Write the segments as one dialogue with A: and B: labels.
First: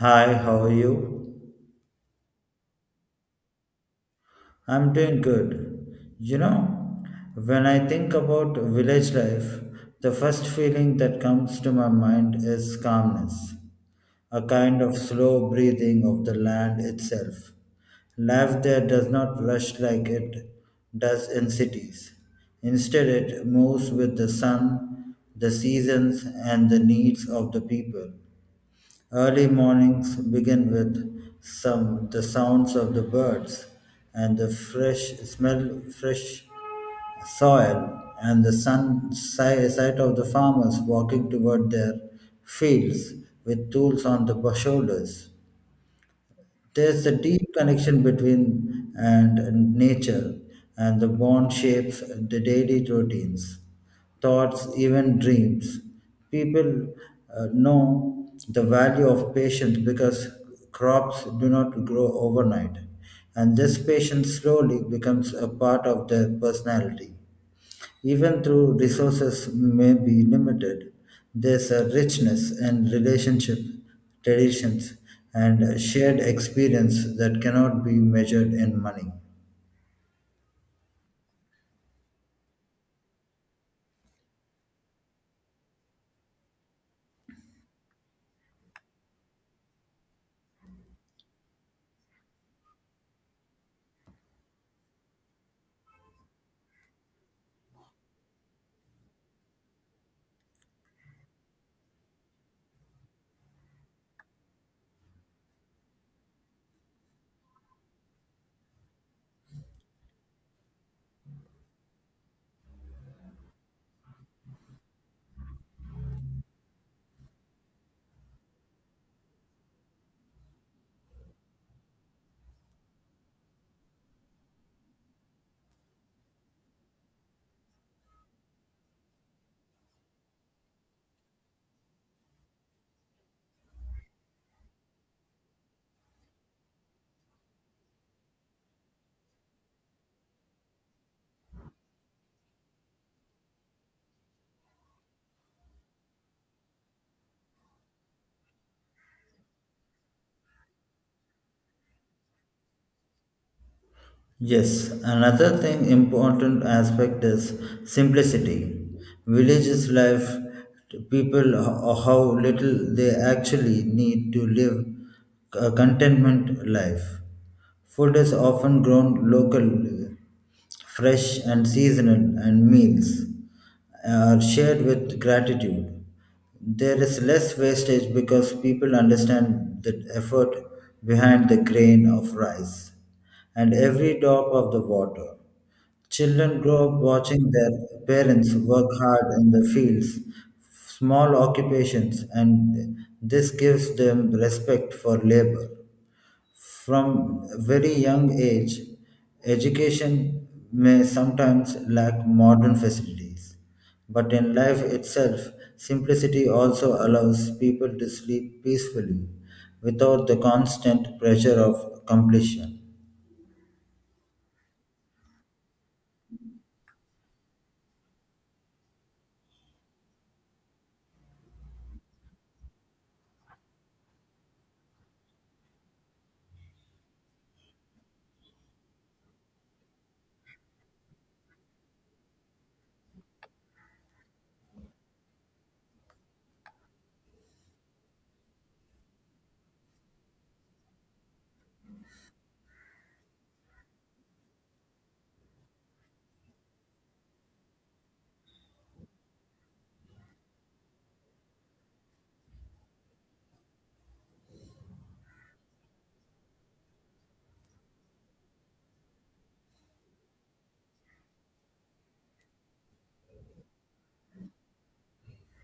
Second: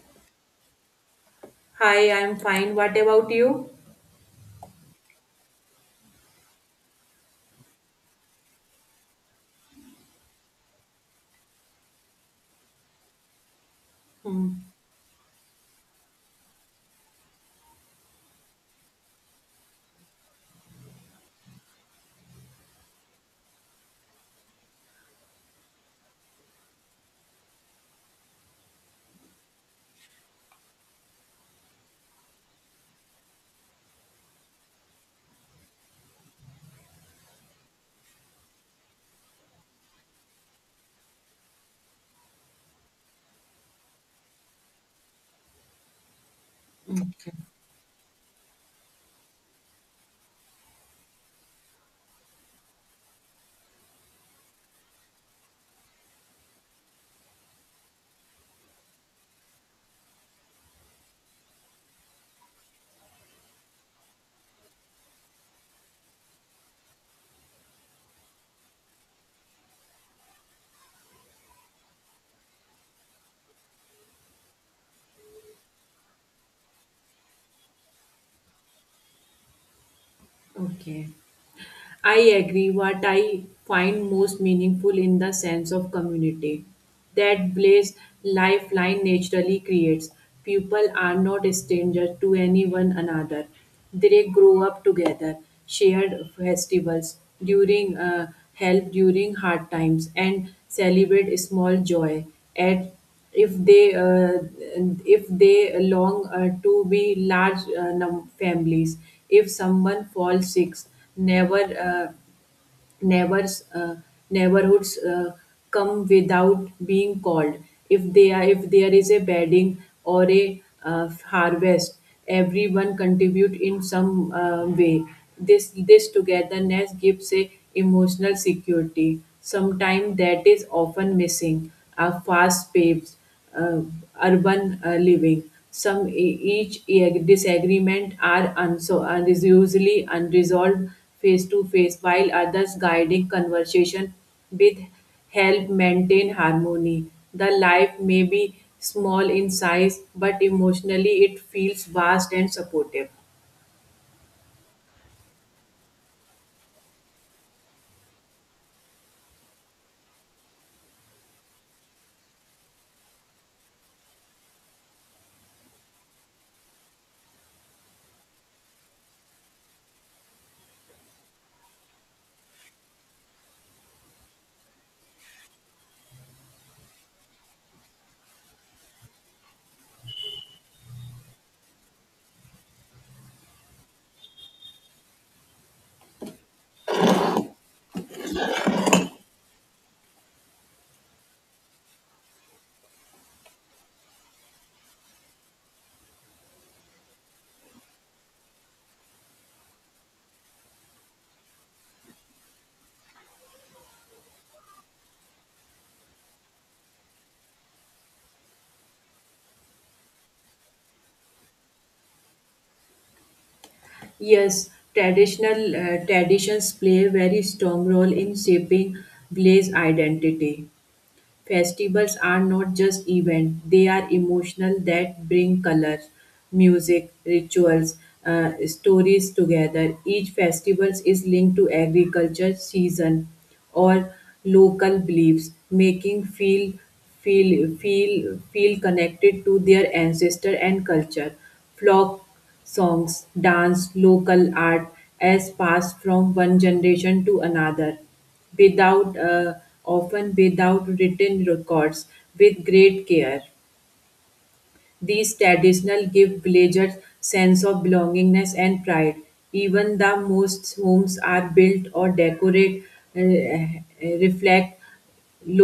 A: Hi, how are you?
B: Hi, I'm fine. What about you?
A: I'm doing good. You know, when I think about village life, the first feeling that comes to my mind is calmness, a
B: Hmm.
A: kind of slow breathing of the land itself. Life there does not rush like it does in cities. Instead, it moves with the sun, the seasons, and the needs of the people. Early mornings begin with some the sounds of the birds and the fresh smell fresh soil, and the sight of the farmers walking toward their fields with tools on the shoulders. There's a
B: Hmm.
A: deep connection between and nature, and the bond shapes the daily routines, thoughts, even dreams. People know the value of patience because crops do not grow overnight, and this patience slowly becomes a part of their personality. Even though resources may be limited, there's a richness in relationship, traditions, and shared experience that cannot be measured in money.
B: Okay, I agree. What I find most meaningful in the sense of community that blaze lifeline naturally creates. People are not strangers to anyone another. They grow up together, shared festivals during help during hard times, and celebrate small joy at if they uh, if they long to be large families if someone falls sick never uh, neighbors neighborhoods come without being called if they are if there is a bedding or a harvest everyone contribute in some way this togetherness gives a emotional security sometimes that is often missing are fast pace uh, urban living. Some each disagreement are and is usually unresolved face to face, while others guiding conversation with help maintain harmony. The life may be small in size, but emotionally it feels vast and supportive.
A: Yes, another thing important aspect is simplicity. Villages life, people how little they actually need to live a contentment life. Food is often grown locally, fresh and seasonal, and meals are shared with gratitude. There is less wastage because people understand the effort behind the grain of rice and every drop of the water. Children grow up watching their parents work hard in the fields, small occupations, and this gives them respect for labor. From very young age, education may sometimes lack modern facilities, but in life itself, simplicity also allows people to sleep peacefully without the constant pressure of completion.
B: Yes, traditional traditions play a very strong role in shaping village identity. Festivals are not just events, they are emotional that bring color, music, rituals, stories together. Each festival is linked to agriculture season or local beliefs, making feel feel connected to their ancestor and culture. Flock songs, dance, local art as passed from one generation to another without often without written records with great care these traditional give villagers sense of belongingness and pride even the most homes are built or decorate uh, reflect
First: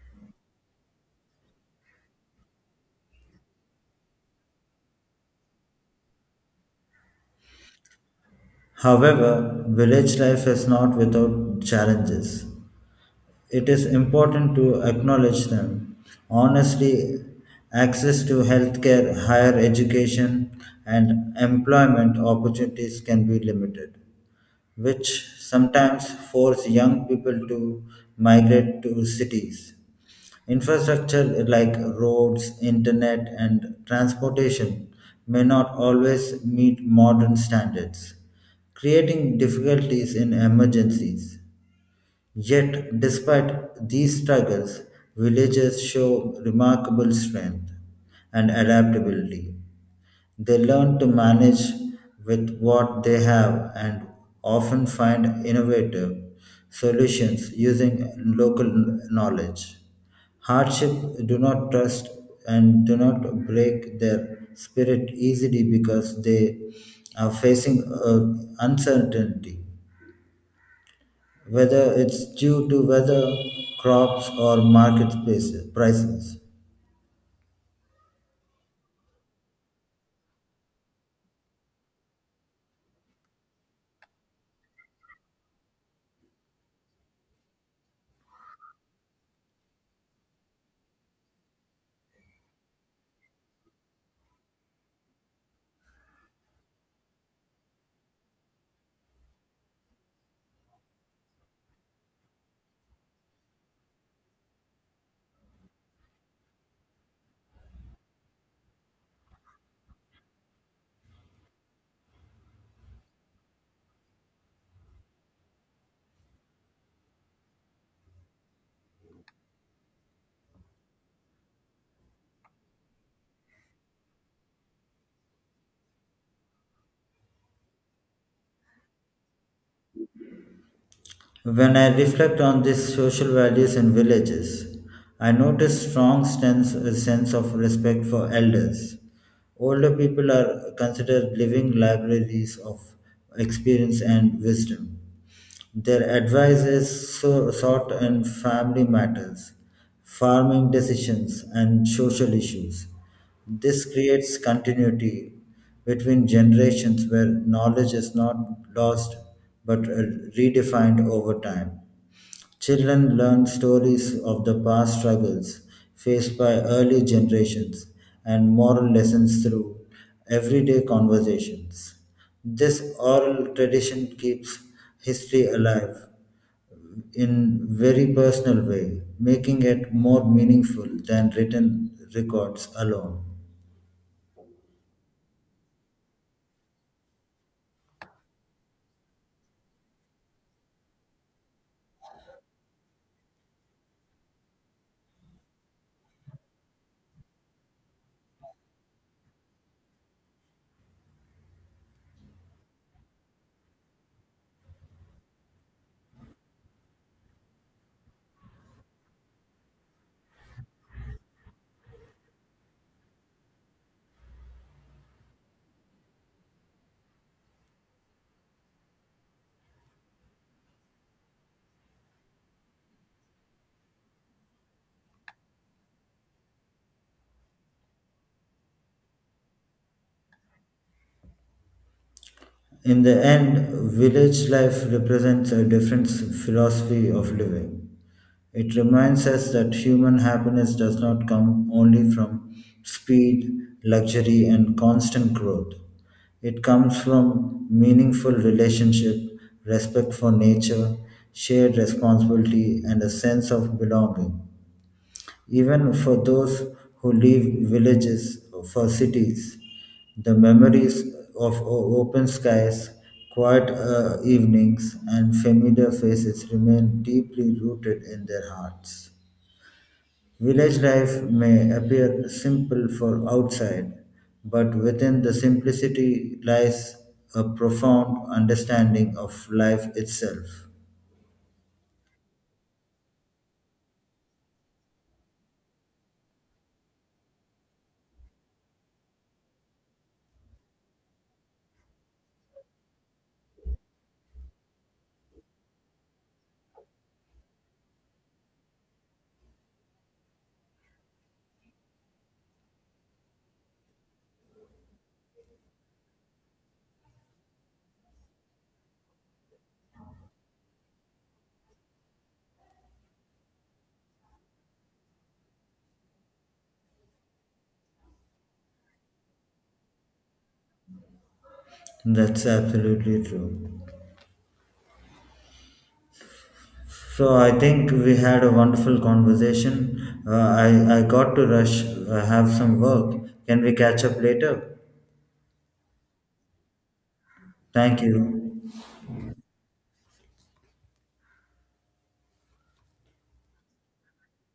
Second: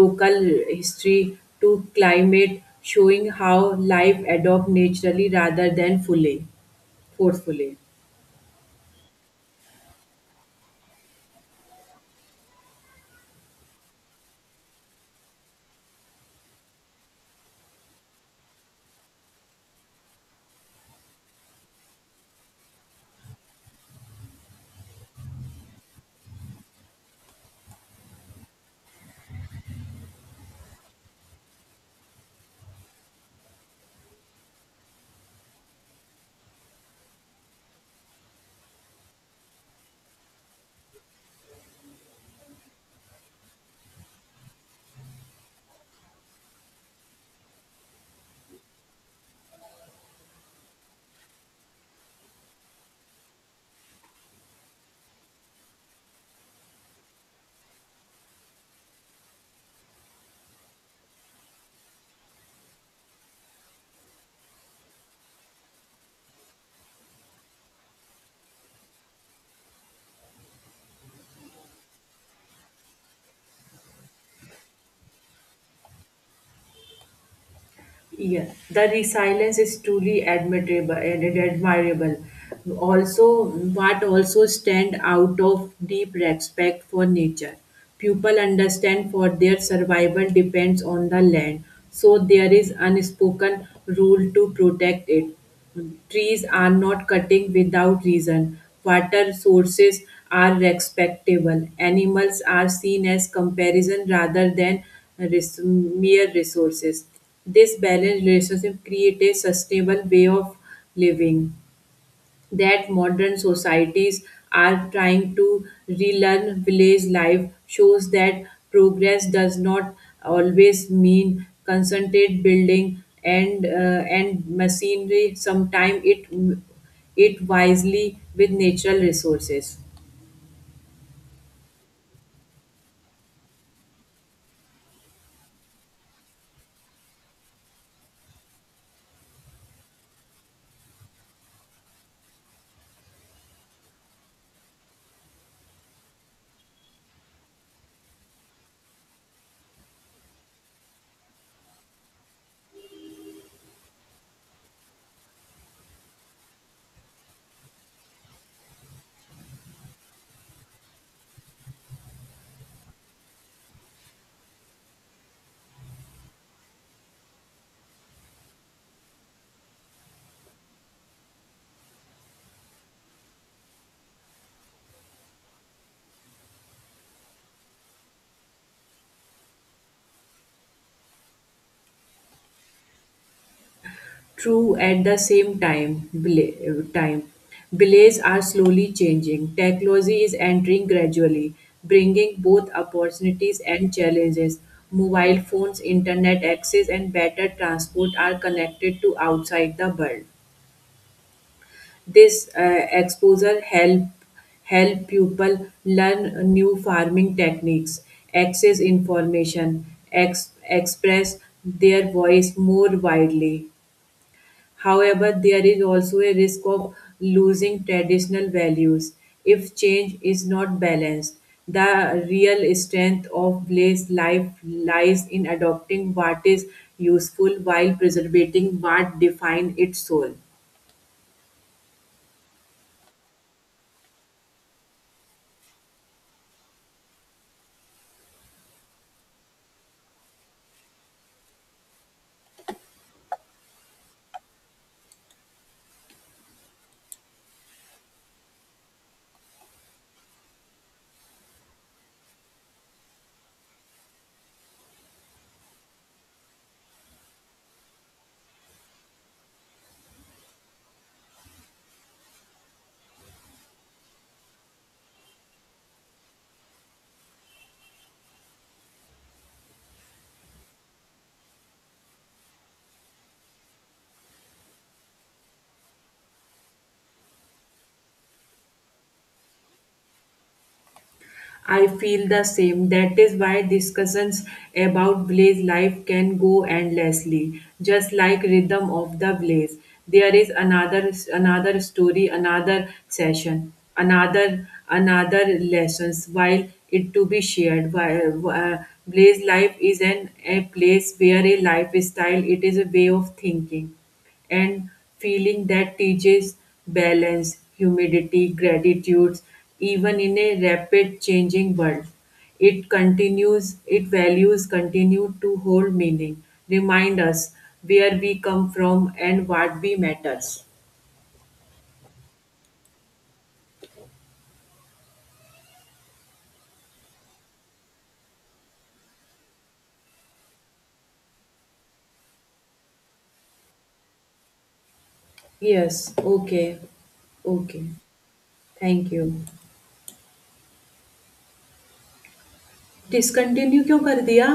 B: local history to climate showing how life adopt naturally rather than fully forcefully.
A: However, village life is not without challenges. It is important to acknowledge them. Honestly, access to healthcare, higher education, and employment opportunities can be limited which sometimes force young people to migrate to cities. Infrastructure like roads, internet, and transportation may not always meet modern standards, creating difficulties in emergencies. Yet, despite these struggles, villages show remarkable strength and adaptability. They learn to manage with what they have and often find innovative solutions using local knowledge. Hardship do not trust and do not break their spirit easily because they are facing uncertainty, whether it's due to weather, crops, or market spaces, prices.
B: Yeah, the resilience is truly admirable and admirable. Also, what also stand out of deep respect for nature. People understand for their survival depends on the land, so there is unspoken rule to protect it. Trees are not cutting without reason. Water sources are respectable. Animals are seen as comparison rather than mere resources. This balanced relationship creates a sustainable way of living that modern societies are trying to relearn. Village life shows that progress does not always mean concentrated building and machinery, sometimes it it wisely with natural resources.
A: When I reflect on these social values in villages, I notice strong sense, a sense of respect for elders. Older people are considered living libraries of experience and wisdom. Their advice is so sought in family matters, farming decisions, and social issues. This creates continuity between generations where knowledge is not lost but redefined over time. Children learn stories of the past struggles faced by early generations and moral lessons through everyday conversations. This oral tradition keeps history alive in very personal way, making it more meaningful than written records alone.
B: True, at the same time, time, belays are slowly changing. Technology is entering gradually, bringing both opportunities and challenges. Mobile phones, internet access, and better transport are connected to outside the world. This exposure help help people learn new farming techniques, access information, express their voice more widely. However, there is also a risk of losing traditional values if change is not balanced. The real strength of place life lies in adopting what is useful while preserving what defines its soul.
A: In the end, village life represents a different philosophy of living. It reminds us that human happiness does not come only from speed, luxury, and constant growth. It comes from meaningful relationship, respect for nature, shared responsibility, and a sense of belonging. Even for those who leave villages for cities, the memories of open skies, quiet evenings, and familiar faces remain deeply rooted in their hearts. Village life may appear simple for outside, but within the simplicity lies a profound understanding of life itself.
B: I feel the same. That is why discussions about blaze life can go endlessly, just like rhythm of the blaze. There is another story, another session, another lessons. While it to be shared, blaze life is an a place where a lifestyle. It is a way of thinking and feeling that teaches balance, humidity, gratitude, even in a rapid changing world. It continues, it values continue to hold meaning, remind us where we come from and what we matters.
A: That's absolutely true. So I think we had a wonderful conversation. Uh, I got to rush. I have some work. Can we catch up later?
B: Yes, okay, okay,
A: Thank you.
B: thank you. Discontinue क्यों कर दिया